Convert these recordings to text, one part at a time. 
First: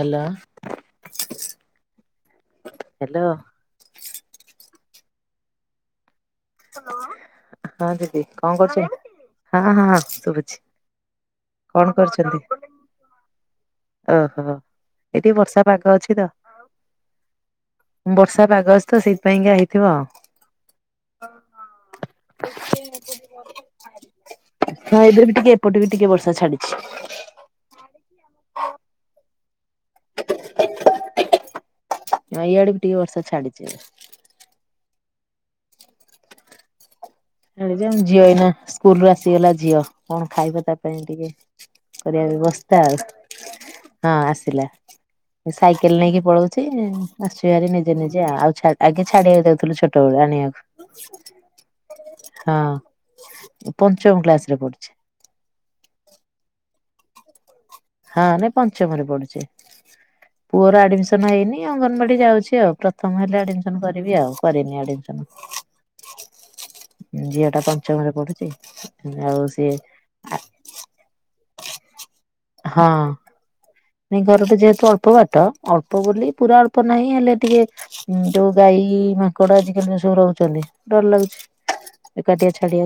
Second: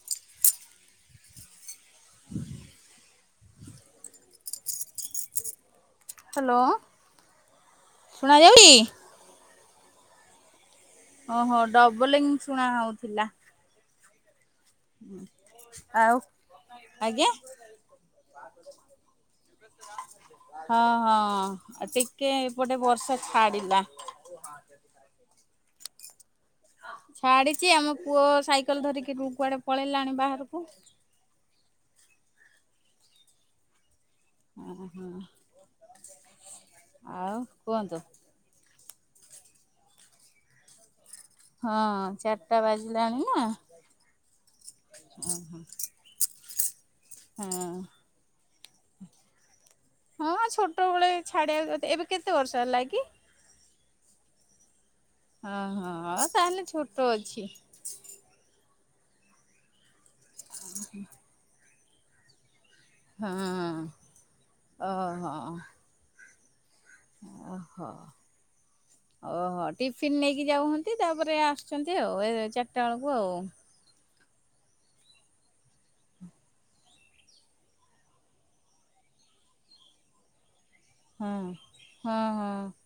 Hello hello. Hello. Hello ହଁ ଦିଦି ଶୁଣା କଣ ଯାଉଚି? କରୁଛନ୍ତି, ହଁ ହଁ ଶୁଭୁଛି। ହଁ ହଁ କଣ କରୁଛନ୍ତି? ଡବ୍ଲିଙ୍ଗ ଶୁଣା ହଉଥିଲା। ଓହୋ ଏଇ ଟିକେ ବର୍ଷା ପାଗ ଆଉ ଅଛି ତ ଆଜ୍ଞା ବର୍ଷା ପାଗ ଗ୍ୟାସ୍ ତ ସେଥିପାଇଁକା। ହଁ ହଁ ଟିକେ ଏପଟେ ବର୍ଷା ଛାଡ଼ିଲା। ଏବେବି ଟିକେ ଏପଟେ ବି ଟିକେ ବର୍ଷା ଛାଡ଼ିଛି। ଛାଡ଼ିଚି ଆମ ପୁଅ ସାଇକେଲ୍ ଧରିକି କୁଆଡ଼େ ପଳେଇଲାଣି ବାହାରକୁ। ନାଇଁ ଇଆଡ଼େ ବି ଟିକେ ବର୍ଷା ଛାଡ଼ିଛି। ହଁ ହଁ ଆଉ କୁହନ୍ତୁ। ଝିଅ ଏଇନା ସ୍କୁଲ୍ ରୁ ଆସିଗଲା ଝିଅ କଣ ଖାଇବା ତା ପାଇଁ ଟିକେ ହଁ କରିବା ଚାରିଟା ବ୍ୟବସ୍ଥା ବାଜିଲାଣି ନା ହଁ ଆସିଲା ସାଇକେଲ୍ ନେଇକି ପଳଉଛି ହଁ। ଆସିବାର ନିଜେ ନିଜେ ଆଉ ଆଗେ ଛାଡ଼ିବାକୁ ଯାଇଥିଲୁ ଛୋ ହଁ ଛୋଟବେଳେ ଛାଡ଼ିବାକୁ ଏବେ କେତେ ବର୍ଷ ହେଲା ହଁ କି? ପଞ୍ଚମ କ୍ଲାସ୍ ରେ ପଢ଼ୁଛି। ହଁ ହଁ ତାହେଲେ ଛୋଟ ଅଛି। ହଁ ନାଇଁ ପଞ୍ଚମରେ ପଢ଼ୁଛି ପୁଅର ଆଡମିସନ୍ ହେଇନି ଅଙ୍ଗନବାଡ଼ି ଯାଉଛି ଆଉ ତମ ହଁ ହେଲେ ଆଡମିସନ୍ କରିବି ଆଉ କରିନି ଓହୋ ଆଡମିସନ୍। ଝିଅ ଟା ଓହୋ। ପଞ୍ଚମରେ ପଢ଼ୁଛି ଆଉ ସିଏ ଏ ତାପରେ ଆସୁଛନ୍ତି ଆଉ ଏ ଚାରିଟା ହେବ ନିଜ ଘର ତ ଯେହେତୁ ଅଳ୍ପ ବାଟ ଅଳ୍ପ ବୋଲି ପୁରା ଅଳ୍ପ ନାହିଁ ହେଲେ ଟିକେ ଯଉ ଗାଈ ମାଙ୍କଡ଼ ଆଜିକାଲି ସବୁ ମିଶିକି ରହୁଛନ୍ତି। ଡର ଲାଗୁଛି ହଁ। ହଁ ହଁ ଏକାଟିଆ ଛାଡ଼ି।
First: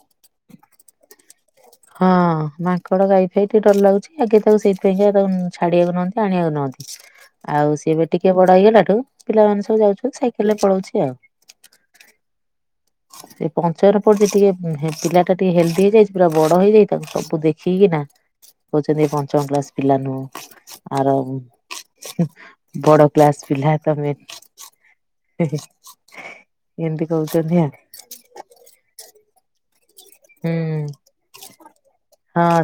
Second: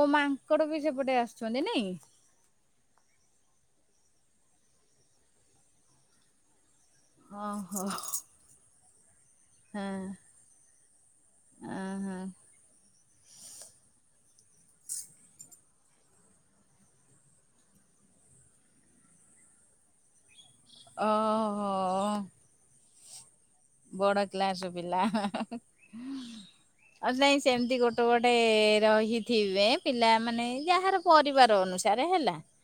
ଓ ମାଙ୍କଡ଼ ବି ସେପଟେ ଆସିଛନ୍ତି ନାଇଁ? ମାଙ୍କଡ଼ ଗାଇ ଫାଇ ଟିକେ ଡର ଲାଗୁଛି ଆଗେ ତାକୁ ସେଇଥିପାଇ ତାକୁ ଛଡ଼ିବାକୁୁଯାଆନ୍ତି ଆଣିବାକୁଯାଆନ୍ତି। ଆଉ ଓହୋ ସିଏ ଏବେ ଟିକେ ବଡ଼ ହେଇଗଲାଠୁ ପିଲାମାନେ ସବୁ ହଁ। ଯାଉଛନ୍ତି ସାଇକେଲରେ ପଳଉଛି ଆଉ। ଓହୋ ସେ ପଞ୍ଚର ପଢ଼ୁଛି ଟିକେ ପିଲାଟା ଟିକେ ହେଲଦି ହେଇଯାଇଛି ପୁରା ବଡ଼ ହେଇଯାଇଛି ତାକୁ ସବୁ ଦେଖିକିନା। କହୁଛନ୍ତି ପଞ୍ଚମ କ୍ଳାସ ପିଲା ନୁହଁ ଆର ଓହୋ ବଡ଼ କ୍ଲାସ ପିଲା। ତମେ ବଡ଼ କ୍ଲାସ୍ ର ପିଲା ଏମିତି କହୁଛନ୍ତି ଆଉ ସେମିତି ଗୋଟେ ଗୋଟେ ରହିଥିବେ ପିଲାମାନେ ହୁଁ ଯାହାର ପରିବାର ଅନୁସାରେ ହେଲା ହଁ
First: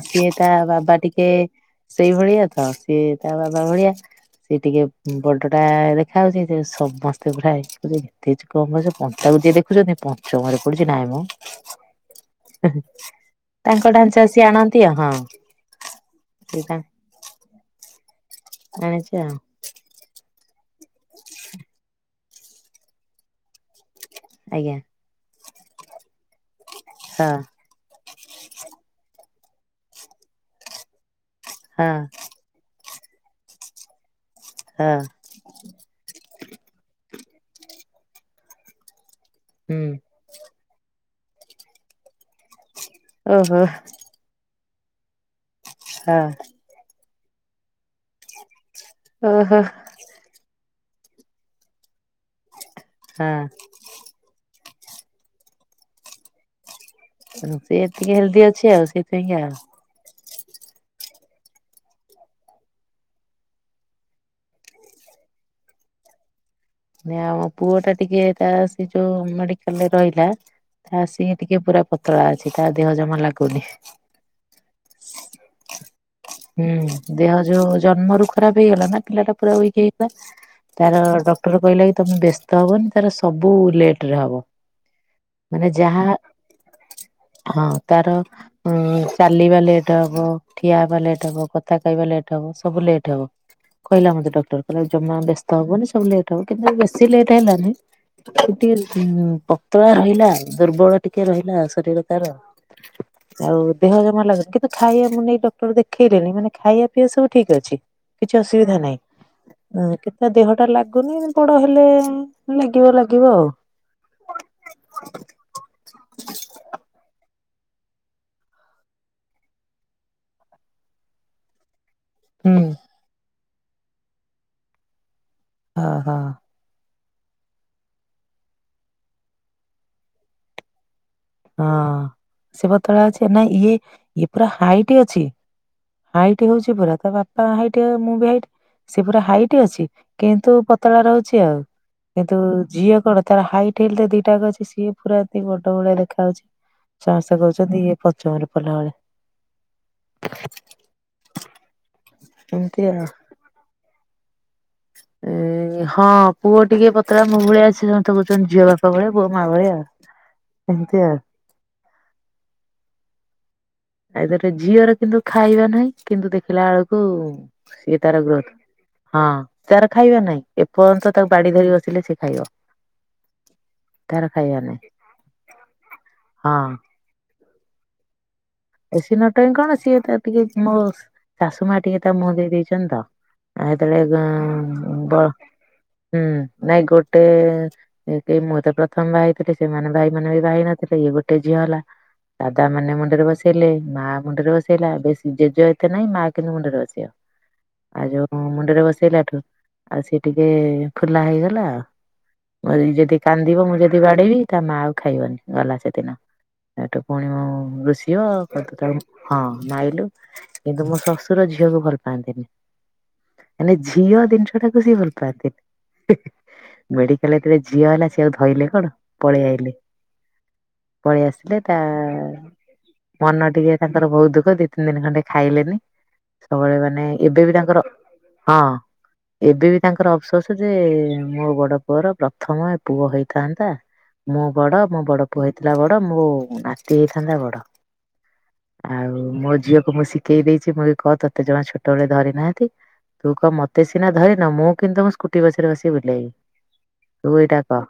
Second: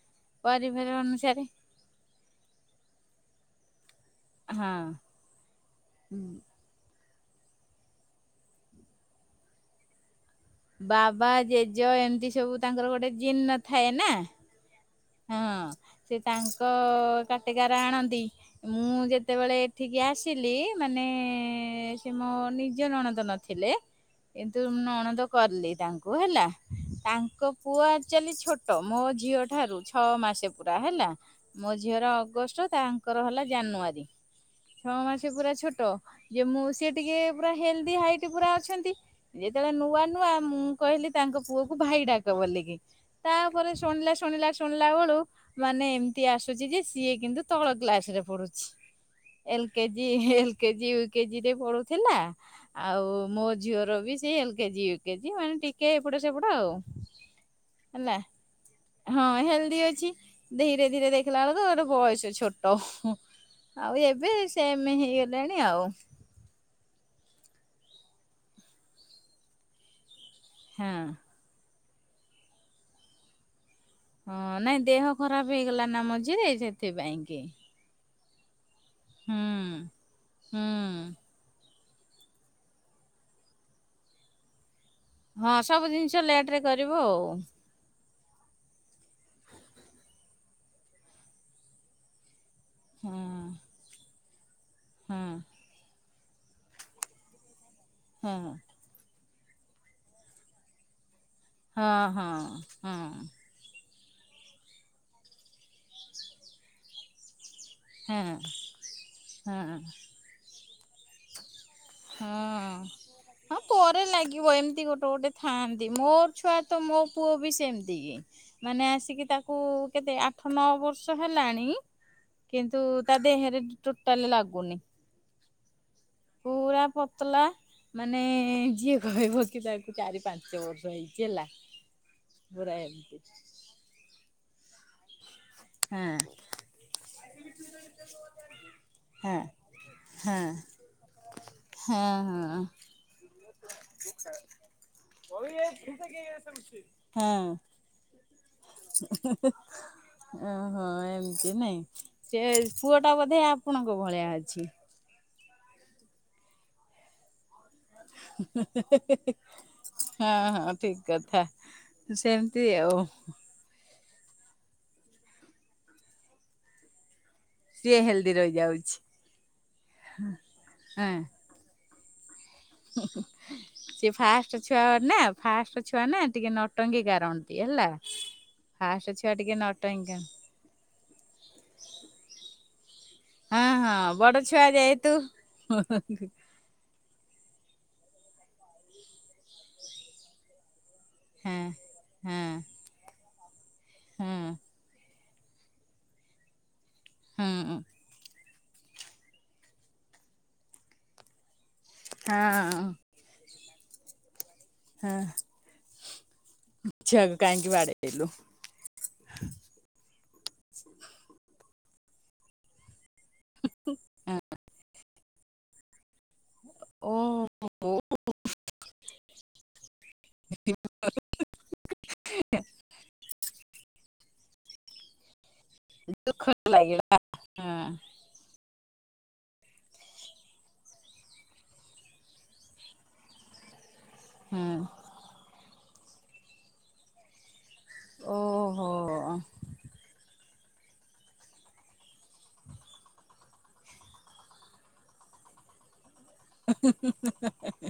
ପରିବାର ଅନୁସାରେ ସେଇ ଭଳିଆ ତ ସିଏ ତା ବାବା ଭଳିଆ ସେ ହଁ। ଟିକେ ବଡଟା ଦେଖା ଯାଉଛି ସେ ସମସ୍ତେ ପୁରା ଏତେଛି କ କର ପଣ୍ଟାକୁ ଯିଏ ଦେଖୁଛନ୍ତି [inaudible] ପଡୁଛି ନାଇଁ ମ ବାବା ଜେଜ ଏମିତି ସବୁ ତାଙ୍କର ଗୋଟେ ଜିିନ ଥାଏ ନା। ସ୍ୟାଣା ଆ ହଁ [inaudible] ହଁ ସେ ତାଙ୍କ ସେ କାଟକାର ଆଣନ୍ତି ମୁଁ ଆଣିଛି ଆଉ ଯେତେବେଳେ ଆସିଲି ମାନେ ସେ ମୋ ନିଜ ନଣନ୍ଦ ନଥିଲେ। କିନ୍ତୁ ଆଜ୍ଞା ନଣଦ କଲି ତାଙ୍କୁ ହେଲା ହଁ ତାଙ୍କ ପୁଅ ଆକ୍ଚୁଆଲି ଛୋଟ ମୋ ଝିଅ ଠାରୁ ଛଅ ମାସ ପୁରା ହେଲା ମୋ ହଁ ଝିଅର ଅଗଷ୍ଟ ତାଙ୍କର ହେଲା ଜାନୁଆରୀ ହଁ ଛଅ ମାସ ପୁରା ଛୋଟ ଯେ ମୁଁ ସେ ଟିକେ ପୁରା ହେଲ୍ଦି ହାଇଟ ପୁରା ଅଛନ୍ତି ଯେତେବେଳେ ହୁଁ। ନୂଆ ନୂଆ ମୁଁ କହିଲି ତାଙ୍କ ପୁଅ କୁ ଭାଇ ଡାକ ବୋଲିକି ଓହୋ ତାପରେ ଶୁଣିଲା ଶୁଣିଲା ଶୁଣିଲା ବେଳୁ ମାନେ ଏମିତି ହଁ ଆସୁଛି ଯେ ସିଏ କିନ୍ତୁ ତଳ କ୍ଲାସ ରେ ପଡୁଛି। ଓହୋ ଏଲ କେଜି ଏଲ କେଜି ଉ କେଜିରେ ପଢୁଥିଲା ଆଉ ହଁ ମୋ ଝିଅର ବି ସେ ଏଲ କେଜି ୟୁ କେଜି ମାନେ ଟିକେ ଏପଟ ସେପଟ ଆଉ। ତ ସେ ଟିକେ ହେଲ୍ଦି ଅଛି ଆଉ ସେଥିପାଇଁକା। ଛି ଧୀରେ ଧୀରେ ଦେଖିଲା ବେଳକୁ ଗୋଟେ ବୟସ ଛୋଟ। ଆଉ ଏବେ ସେମ ହେଇଗଲାଣି ଆଉ। ଆମ ପୁଅ ଟା ଟିକେ ତା ସେ ଯୋଉ ମେଡିକାଲରେ ରହିଲା ହଁ। ତା ଆସି ଟିକେ ପୁରା ପତଳା ଅଛି ତା ଦେହ ଜମା ଲାଗୁନି। ହଁ ନାଇଁ ଦେହ ଖରାପ ହେଇଗଲା ନା ମଝିରେ ହୁଁ ସେଥିପାଇଁ ଦେହ କି। ଜନ୍ମରୁ ଖରାପ ହେଇଗଲା ନା ପିଲା ଟା ପୁରା ୱିକ୍ ହୁଁ। ହେଇଗଲା ହୁଁ ତାର ଡ଼ ଟର କହିଲା କି ତମେ ବ୍ୟସ୍ତ ହବନି ତାର ସବୁ ଲେଟରେ ହବ। ହଁ ମାନେ ସବୁ ଯାହା ଜିନିଷ ଲେଟରେ କରିବ ଆଉ। ହଁ ତାର ଉ ଚାଲିବା ଲେଟ୍ ହବ ଠିଆ ହେବା ଲେଟ୍ ହବ କ ଥା କହିବା ଲେଟ୍ ହବ ସବୁ ଲେଟ୍ ହଁ। ହବ କହିଲା ମୋତେ ଡକ୍ଟର କହିଲା ଜମା ହଁ ବ୍ୟସ୍ତ ହବନି ସବୁ ଲେ କିନ୍ତୁ ବେଶୀ ଲେଟ୍ ହେଲାନି ହଁ ସେଠି ପତଳା ରହିଲା ଦୁର୍ବଳ ଟିକେ ରହିଲା ହଁ ଶରୀର ତାର ହଁ ହଁ ଆଉ ଦେହ ଜମା ଲାଗୁଛି କିନ୍ତୁ ଖାଇବା ମୁଁ ନେଇ ଡକ୍ଟର ଦେଖେଇଲିି ମାନେ ଖାଇବା ପିଇବା ସବୁ ଠିକ୍ ଅଛି କିଛି ହଁ ଅସୁବିଧା ନାହିଁ। ହଁ ତା ଦେହଟା ଲାଗୁନି ବଡ଼ ହେଲେ ହଁ। ଲାଗିବ ଲାଗିବ ଆଉ। ହଁ ପରେ ଲାଗିବ ଏମିତି ଗୋଟେ ଗୋଟେ ଥାଆନ୍ତି ମୋର ଛୁଆ ତ ମୋ ପୁଅ ବି ସେମିତି କି ମାନେ ଆସିକି ତାକୁ କେତେ ଆଠ ନଅ ବର୍ଷ ହେଲାଣି ହୁଁ କିନ୍ତୁ ତା ଦେହରେ ଟୋଟାଲ ଲାଗୁନି। ହଁ ହଁ। ପୁରା ପତଲା ମାନେ ଯିଏ କହିବ କି ତାକୁ ଚାରି ପାଞ୍ଚ ବର୍ଷ ହେଇଛି। ହେଲା ହଁ ସେ ପୁରା ପତଳା ଏମିତି ଅଛି ନାଇଁ ଇଏ ଇଏ ପୁରା ହାଇଟ ଅଛି ହଁ ହାଇଟି ହଉଛି ପୁରା ତା ବାପା ହାଇଟି ମୁଁ ବି ହାଇଟି ସେ ପୁରା ହଁ ହାଇଟ୍ ଅଛି ହଁ କିନ୍ତୁ ପତଳା ରହୁଛି ଆଉ। ହଁ କିନ୍ତୁ ହଁ ଝିଅ କଣ ତାର ହାଇଟ ହେଲେ ଦିଟାକ ଅଛି ସିଏ ପୁରା ବଡ ବ ଖାଉଛି ଚାଷ ହଁ କହୁଛନ୍ତି ଇଏ ପଞ୍ଚମରେ ପଲାବେଳିଆ। ଓହୋ ଏମିତି ନାଇଁ ସେ ଏମିତି ପୁଅ ଆଉ। ଟା ବୋଧେ ଆପଣଙ୍କ ଭଳିଆ ଅଛି? ଏ ହଁ ପୁଅ ଟିକେ ପତଳା ମୁଁ ଭଳିଆ ଆ ଛି କହୁଛନ୍ତି ଝିଅ ବାପା ଭଳିଆ ପୁଅ ମା ଭଳିଆଉ ସେମିତି ଆଉ ହା। ସେମିତି ଆଉ। ଏ ତଟ ଝିଅର କିନ୍ତୁ ଖାଇବା ନାହିଁ କିନ୍ତୁ ଦେଖିଲା ବେଳକୁ ସିଏ ତାର ହେଲଦି ଗ୍ରୋଥ ରହିଯାଉ ହଁ ତାର ଖାଇବା ନାଇଁ ଏପର୍ଯ୍ୟନ୍ତ ତାକୁ ବାଡି ଧରିକି ବସିଲେ ସେ ଖାଇବ। ସେ ତାର ଖାଇବା ଫାଷ୍ଟ ନାହିଁ ଛୁଆ ନା ଫାଷ୍ଟ ଛୁଆ ନା ଟିକେ ହଁ ନଟ ଙ୍କି କରନ୍ତି ହେଲା। ବେଶୀ ଫାଷ୍ଟ ଛୁଆ ନଟଙ୍କି ଟିକେ କଣ ସିଏ ନଟଙ୍ଗୀ ଟିକେ ମୋ ଶାଶୁ ମା ଟିକେ ତା ମୁହଁ ଦେଇ ଦେଇଛନ୍ତି ତ। ହଁ ଆ ହଁ ଯେତେବେଳେ ଗ ବଡ ଛୁଆ ବ ଯେହେତୁ ହୁଁ। ନାଇଁ ଗୋଟେ କି ମୁଁ ତ ପ୍ରଥମ ବାହା ହେଥିଲି ସେମାନେ ଭାଇ ମାନେ ବି ବାାଇ ନଥିଲେ ଇଏ ଗୋଟେ ଝିଅ ହେଲା ଦାଦା ମାନେ ମୁଣ୍ଡରେ ବସେ ବସେଇଲେ ମା ମୁଣ୍ଡରେ ବସେଇଲା ବେଶୀ ଜେଜେ ଏତେ ନାଇଁ ମାଆ କିନ୍ତୁ ମୁଣ୍ଡରେ ବସେଇବ। ହୁଁ। ଆଉ ଯୋଉ ମୁଣ୍ଡରେ ବସେଇଲାଠୁ ଆଉ ସିଏ ଟିକେ ଫୁଲା ହେଇଗଲା ଆଉ। ଯଦି କାନ୍ଦିବ ମୁଁ ଯଦି ବାଡେଇବି ତା ମା ଆଉ ଖାଇବନି ଗଲା ସେଦିନ। ଏଟା ପୁଣି କାହିଁକି ମୁଁ ଋସି ବାଡେଇଲୁ? ହଁ ମାଇଲୁ କିନ୍ତୁ ମୋ ଶ୍ୱଶୁର ଝିଅକୁ ଭଲ ପାଆନ୍ତିନି। ମାନ ଝିଅ ଜିନିଷ ଟାକୁ ସେ ଭୁଲ ପାଆନ୍ତିନି। ଓ ମେଡ଼ିକାଲ୍ ରେ ଯେତେବେଳେ ଝିଅ ହେଲା ସେ ସେ ଆଉ ଧଇଲେ କଣ ପଳେଇ ଆଇଲେ ପଳେଇ ଆସିଲେ ତା ମନ ଟିକେ ତାଙ୍କର ବହୁତ୍ ଦୁଃଖ ଦି ତିନି ଦିନ ଖଣ୍ଡେ। ଖାଇଲେନି ଦୁଃଖ ସବୁବେଳେ ମାନେ ଲାଗିଲା ଏବେ ବି ତାଙ୍କର ହଁ। ଏବେ ବି ତାଙ୍କର ଅଫସୋସ ଯେ ମୋ ବଡ ପୁଅର ପ୍ରଥମ ପୁଅ ହେଇଥାନ୍ତା। ମୁଁ ହଁ ହଁ ବଡ ମୋ ବଡ ପୁଅ ହେଇଥିଲା ବଡ ମୋ ନାତି ହେଇଥାନ୍ତା ବଡ। ଓ ହୋ ଆଉ ମୋ ଝିଅକୁ ମୁଁ ଶିଖେଇ ଦେଇଛି ମୁଁ ବି କହ ତୋତେ ଜଣ ଛୋଟବେଳେ ଧରି ନାହାନ୍ତି। ତୁ କହ ମତେ ସିନା ଧରିନ ମୁଁ କିନ୍ତୁ ମୁ ସ୍କୁଟି ବସରେ ବସିକି ବୁଲେଇବି। ତୁ ଏଇଟା କହ।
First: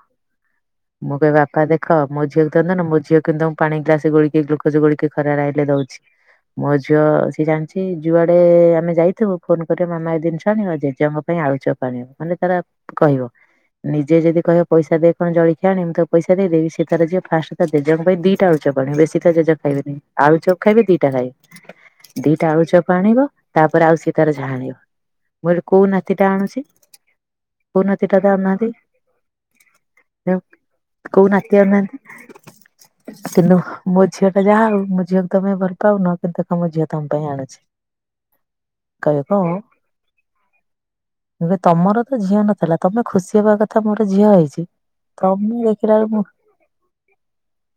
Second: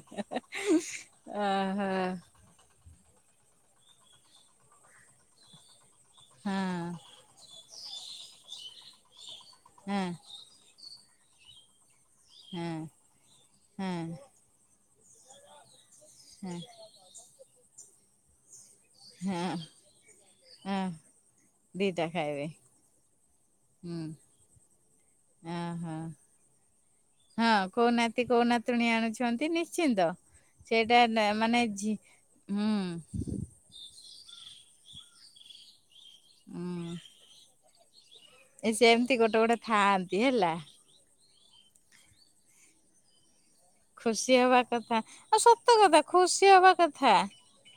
ମୁଁ କହିବ ବାପା ହଁ ହଁ ଦେଖ ମୋ ଝିଅକୁ ଦେ ନା ମୋ ଝିଅ କିନ୍ତୁ। ପାଣି ଗ୍ଲାସ ଗୋଳିକି ଗ୍ଲୁକୋଜ ଗୋଳିକି ଖରାରେ ଆଇଲେ ଦଉଛି ମୋ ହଁ ଝିଅ ସିଏ ଜାଣି। ଛି ଯୁଆଡେ ଆମେ ଯାଇଥିବୁ ଫୋନ କରିବ ହଁ ମାମା ଏ ଜିନିଷ ଆଣିବ ଜେଜେଙ୍କ ପାଇଁ ଆଳୁ ଚପ୍। ମାନେ ତାର ହଁ କହିବ। ନିଜେ ଯେଦି କହିବ ପଇସା ଦେଇ କଣ ଜଳଖିଆ ଆଣିବି ମୁଁ ତାକୁ ପଇସା ଦେଇଦେବି ସେଇ ତାର ଯିବ ଫାଷ୍ଟ। ଜେଜେଙ୍କ ପାଇଁ ଦିଟା ଆଳୁ ଚପ୍ ଆଣିବ ବେଶୀ ତା ଜେ ହଁ ଖାଇବେନି ଆଳୁ ଚପ୍ ହଁ ଖାଇବେ ଦିଟା ଖାଇବେ ଦିଟା ଆଳୁ ଚପ୍ ଆଣିବ ତାପରେ ହୁଁ ଆଉ ସେ ତାର ଜାଣିବ ମୁଁ କହିଲି କୋଉ ଓହୋ ନାତି ଟା ଆଣୁଛି? ହଁ କୋଉ ନାତିଟା ନାତି ତ କୋଉ ଆଣୁନାହାନ୍ତି ନାତୁଣୀ ଆଣୁଛନ୍ତି ନିଶ୍ଚିନ୍ତ। ସେଇଟା ନା କୋଉ ନାତି ମାନେ ଝୀ ଆଣୁନାହାନ୍ତି କିନ୍ତୁ ମୋ ଝିଅ ଟା ଯାହା ହଉ ମୋ ଝିଅକୁ ତମେ ଭଲ ପାଉନ କିନ୍ତୁ ହୁଁ ତମ ଝିଅ ତମ ପାଇଁ ଆଣୁଛି। ଏ ସେମତି କହିବେ ଗୋଟେ ଗୋଟେ ଥାଆନ୍ତି ହେଲା। ମୁଁ କହିଲି ତମର ତ ଝିଅ ନଥିଲା ତମେ ଖୁସି ହବା କଥା। ମୋର ଝିଅ ଖୁସି ହବା ହେଇଛି। କଥା ଆଉ ତମେ ସତ ଦେଖିଲା କଥା ବେଳକୁ ଖୁସି ହବା କଥା।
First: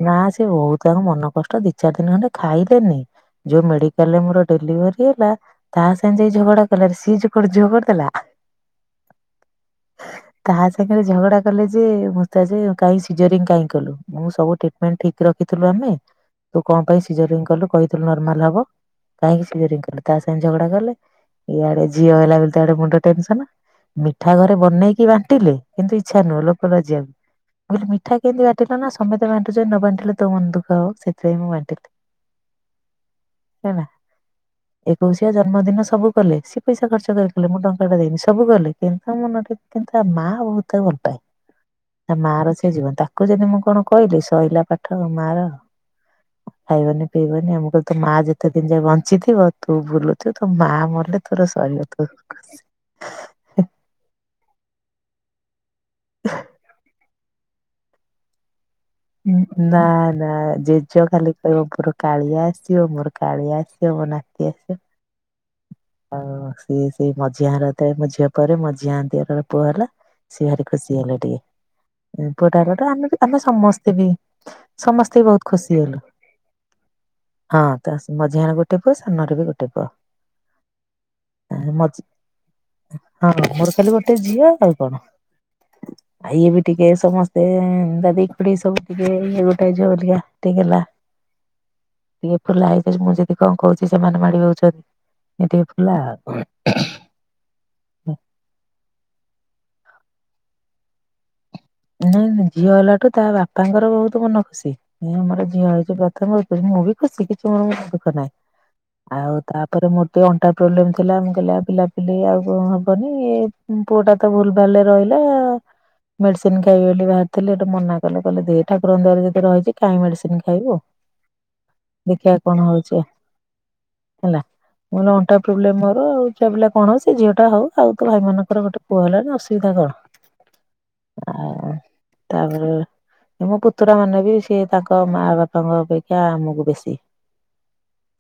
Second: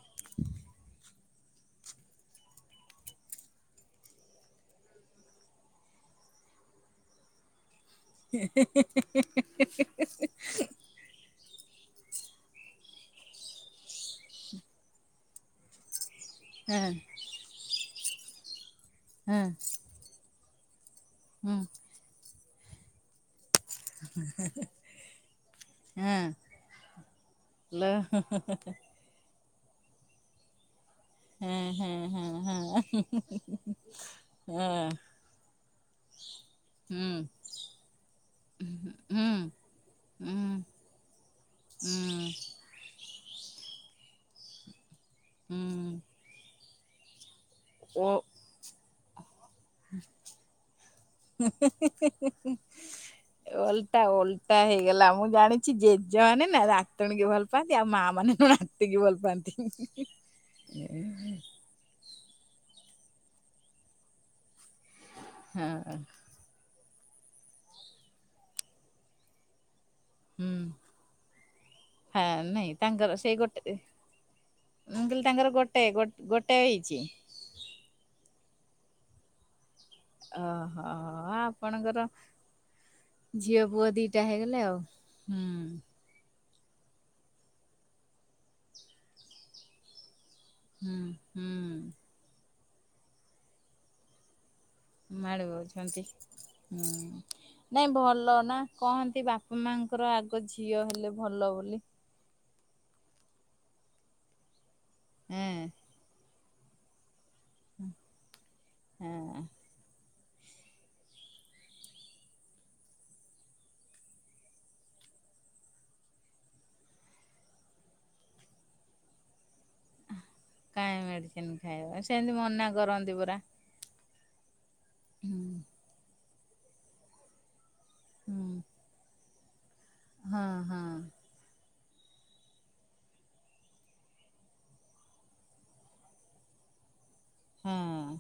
ନା ସିଏ ବହୁତ ତାଙ୍କ ମନ କଷ୍ଟ ଦି ଚାରି ଦିନି ଖଣ୍ଡେ ଖାଇଲେନି। ଯୋଉ ମେଡିକାଲ ରେ ମୋର ଡେଲିଭରି ହେଲା ତାହା ସାଙ୍ଗେ ଯାଇଁକି ଝଗଡା କଲେ ସିଏ କଣ ଝିଅ କରି ଦେଲା। [inaudible] ତାହା ସାଙ୍ଗରେ ଝଗଡା କଲେ ଯେ ମତେ ଆଜି କାଇଁ ସିଜରିଂ କାଇଁ କଲୁ ମୁଁ ସବୁ ଟ୍ରିକମେଣ୍ଟ ଠି ରଖିଥିଲୁ ଆମ। ତୁ କଣ ହଁ ପାଇଁ ସିଜରିଂ କଲୁ କହିଥିଲୁ ନର୍ମାଲ ହବ ହଁ କାହିଁକି ସିଜରିଂ କଲୁ ତା ସାଙ୍ଗେ ଝଗଡା କଲେ। ହଁ ଇଆଡ଼େ ଝିଅ ହେଲା ବଲିତ ମୁଣ୍ଡ ଟେନସନ। ମିଠା ଘରେ ବନେଇକି ବାଣ୍ଟିଲେ କିନ୍ତୁ ହଁ ଇଚ୍ଛା ନୁହଁ ଲୋକ ଲଜ୍ୟକୁ। ମୁଁ କହିଲି ଲୋ ମିଠା ହଁ କେମିତି ବାଣ୍ଟିଲ ନା ସମେତ ବାଣ୍ଟୁଛନ୍ତି ନ ବାଣ୍ଟିଲେ ତୋ ମନ ଦୁଃଖ ହବ ସେ ସେଥି ପାଇଁ ମୁଁ ବାଣ୍ଟିଲି ହଁ ହଁ ହଁ ହେଲା ହଁ ଏକ ଝିଅ ଜନ୍ମଦିନ ସବୁ କଲେ, ସିଏ ପଇସା ଖର୍ଚ୍ଚ କରି ହୁଁ କଲେ, ମୁଁ ଟଙ୍କାଟା ଦେଇନି ସବୁ କଲେ କିନ୍ତୁ ହୁଁ ମନ ଟି କିନ୍ ତା ମା ହୁଁ ବୋହୁତ ତାକୁ ଭଲ ପାଏ। ହୁଁ ତା ମାର ସେ ଜୀବନ ତାକୁ ଯଦି ମୁଁ କଣ କହିଲି ଶଇଲା ପାଠ ମାର। ହୁଁ ଖାଇବନି ପିବନି ଆମକୁ ତୋର ତ ଓ ମା ଯେତେ ଦିନ ଯାଏ ବଞ୍ଚିଥିବ ତୁ ବୁଲୁଥିବୁ ତୋ ମା ମଲେ ତୋର ସରିବ ତୋ ଓଲ୍ଟା ଓଲ୍ଟା ହେଇଗଲା ମୁଁ ଜାଣିଛି ଜେଜ ମାନେ ନାତୁଣୀ କି ଭଲ୍ ପାନ୍ତି ଆଉ ମା ମାନେ ନା ନା ନା ଜେଜ ଖାଲି କଇବ ପୁରୁ କାଳିଆ ଆସିବ ମୋର କାଳିଆ ଆସିବ ମୋ ନାତି ଆସିବ। ହଁ। ଆଉ ସିଏ ସେଇ ମଝିଆଁର ତାଏ ମୋ ଝିଅ ପରେ ମଝି ଆନ୍ତିର ପୁଅ ହେଲା। ସେ ହୁଁ ଭାରି ଖୁସି ହେଲେ ଟିକେ। ହଁ ମୋ ନାଇଁ ପୁଅଟାର ତ ତାଙ୍କର ସେଇ ଆମେ ଗୋଟେ ସମସ୍ତେ ବି ମୁଁ କହିଲି ସମସ୍ତେ ବି ତାଙ୍କର ବୋହୁତ ଖୁସି ଗୋଟେ ହେଲୁ। ଗୋଟେ ହେଇଚି। ହଁ ତ ମଝିଆଁର ଗୋଟେ ପୁଅ ସାନରେ ବି ଗୋଟେ ପୁଅ। ଓହୋ ହ ମଝି ଆପଣଙ୍କର ହଁ ଝିଅ ମୋର ପୁଅ ଖାଲି ଗୋଟେ ଦିଟା ଝିଅ ହେଇଗଲେ ଆଉ କଣ। ହୁଁ। ଆଉ ଇଏ ବି ଟିକେ ସମସ୍ତେ-ଏ ଦାଦି ଖୁଢୀ ସବୁ ଟିକେ ଇଏ ଗୋଟେ ଝିଅ ପରିକା ହୁଁ ହୁଁ। ଇଏ ପୁ [unintelligible] ମୁଁ ଯଦି କଁ କହୁଚି ସେମାନେ ମାଡି ବଉଚନ୍ତି। ମାଡ଼ି ବଉଛନ୍ତି ହୁଁ। ନାଇଁ ଭଲ ନା କହନ୍ତି ବାପା ମାଙ୍କର ଆଗ ଝିଅ ହେଲେ ଭଲ ବୋଲି। ନାଇଁଁ ନାଇଁ ଝିଅ ହେଲାଠୁ ତା ବାପାଙ୍କର ବୋହୁତୁ ମନ ଖୁସି ଆମର ଏଁ ଝିଅ ହେଇଛି ପ୍ରଥମ। ମୁଁ ବି ଖୁସି କିଛି ମୋର ଦୁଃଖ ନାହିଁ ଆଉ ହଁ ତା ପରେ ମୋର ତ ଅଣ୍ଟା ପ୍ରୋବ୍ଲେମ୍ ଥିଲା ମୁ କଇଲି ପିଲାପିଲି ଆଉ କଁ ହବନି-ଇ ଏ ପୁଅ ଟା ତ ଭୁଲ ଭାଲରେ ରହିଲା-ଆ। ସିନ୍ ଖାଇବି ବୋଲି ବାହାରିଥିଲି ଏଟୁ ମନା କଲେ କଲେ ଦେ ଠାକୁରଙ୍କ ଦୟାରୁ ଯଦି ରହିଚି କହିଁ ମେଡିସିନ ଖାଇବୁ କାହିଁ ମେଡିସିନ ଖାଇବ ଦେଖିଆ ସେମିତି କଣ ମନା ହୋଉଚି? କରନ୍ତି ପରା। ହେଲା ମୋର ଅଣ୍ଟା ହୁଁ ପ୍ରୋବ୍ଲେମ ମୋର ଆଉ ଛୁଆ ପିଲା କଣ ହଉ ସେ ଝିଅ ଟା ହଉ ଆଉ ତ ଭାଇ ହୁଁ ମାନଙ୍କର ଗୋଟେ ପୁଅ ହେଲାନି ଅସୁବିଧା କଣ? ହଁ ହଁ। ଆ ତାପରେ ମୋ ପୁତୁରା ମାନେ ବି ସିଏ ତାଙ୍କ ମା ବାପାଙ୍କ ଅପେକ୍ଷା ଆମକୁ ବେଶୀ ହଁ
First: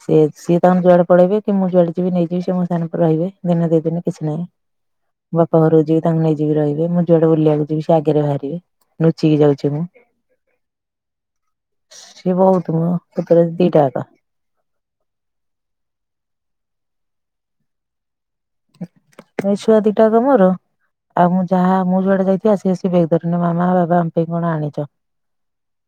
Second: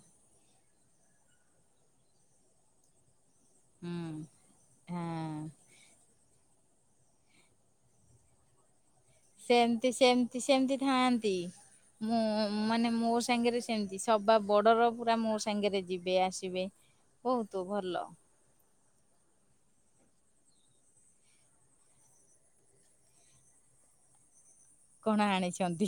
ସେ ସିଏ ତାଙ୍କର ଯୁଆଡେ ପଳେଇବେ କି ମୁଁ ଯୁଆଡେ ଯିବି ନେଇଯିବି ସିଏ ମୋ ସାଙ୍ଗରେ ରହିବେ। ଦିନେ ହୁଁ। ଦିଦିନି କିଛି ନାଇଁ, ହଁ ବାପ ଘରୁକୁ ଯିବି ତାଙ୍କୁ ନେଇଯିବି ରହିବେ ମୁଁ ଯୁଆଡେ ବୁଲିବାକୁ ଯିବି ସେ ଆଗରେ ଭାରିବେ। ସେମ୍ତି ସେମ୍ତି ସେମ୍ତି ଥାଆନ୍ତି ମୁଁ ସିଏ ବହୁତ ମାନେ ମୋ ପୁତୁରା ସାଙ୍ଗରେ ଦିଟା ଯାକ ସେମିତି ସବୁ ବା ବର୍ଡ଼ର ପୁରା ମୋ ସାଙ୍ଗରେ ଯିବେ ଆସିବେ ବୋହୁତ ଭଲ। ଏ ଛୁଆ ଦିଟା କ ମୋର ଆଉ ମୁଁ ଯାହା ମୁଁ ଯୁଆଡେ ଯାଇଥିବି ଆସିବେ ସେ ବେଗେ ଧରି ନା ମାମା ବାବା ଆମ ପାଇଁ କଣ ଆଣିଚ? କଣ ଆଣିଚନ୍ତି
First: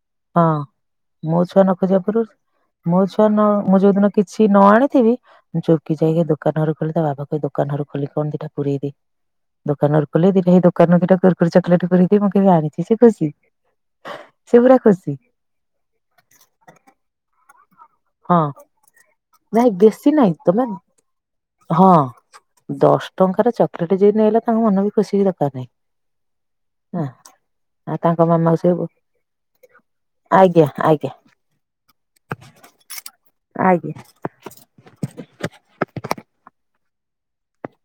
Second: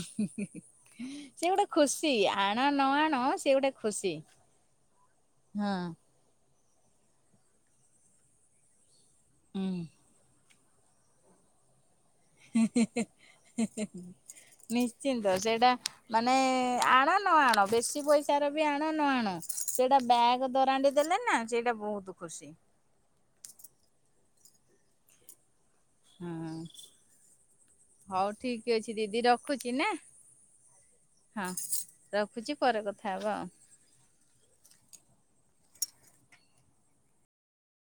ମୋ ସିଏ ଛୁଆ ଗୋଟେ ନ ଖୁସି ଆଣ ନ ଆଣ ସିଏ ଗୋଟେ ଯୋଉଦିନ ଖୁସି କିଛି ନ ଆଣିଥିବି ମୁଁ ହଁ ଚୋଉକି ଯାଇକି ଦୋ ଦୋକାନରୁ ଖୋଲି ତା ବାବା କହି ଦୋକାନରୁ ଖୋଲି କଣ ଦିଟା ପୁରେଇ ଦେ ହୁଁ। ଦୋକାନରୁ ଖୋଲି ଦିଟା ହେଇ ଦୋକାନରୁ ଦିଟା କୁର୍କୁରି, ଚକଲେଟ ପୁରେ ଆ ମୁଁ କେବେ ଆଣିଚି ସେ ଖୁସି ସେ ପୁରା ଖୁସି। ନିଶ୍ଚିନ୍ତ ସେଇଟା ମାନେ ଆଣ ନ ଆଣ ବେଶ କିଛି ହଁ ପଇସାର ବି ଆଣ ନ ଆଣ ନାଇଁ ସେଇଟା ବେଶୀ ନାଇଁ ବ୍ୟାଗ୍ ତମେ ଦରାଣ୍ଡି ଦେଲେ ନା ସେଇଟା ହଁ ବହୁତ ଖୁସି। ଦଶ ଟଙ୍କାର ଚକଲେଟ ଯଦି ନେଇଆଇଲା ତାଙ୍କ ମନ ବି ଖୁସି ହି ଦରକାର ନାହିଁ। ହଁ ହଁ ଆଉ ତାଙ୍କ ହଉ ମାମାକୁ ସେ ଠିକ ଅଛି ଦିଦି ରଖୁଛି ନା। ଆଜ୍ଞା ଆଜ୍ଞା। ହଁ ରଖୁଛି ପରେ କଥା ହେବା ଆଉ। ଆଜ୍ଞା।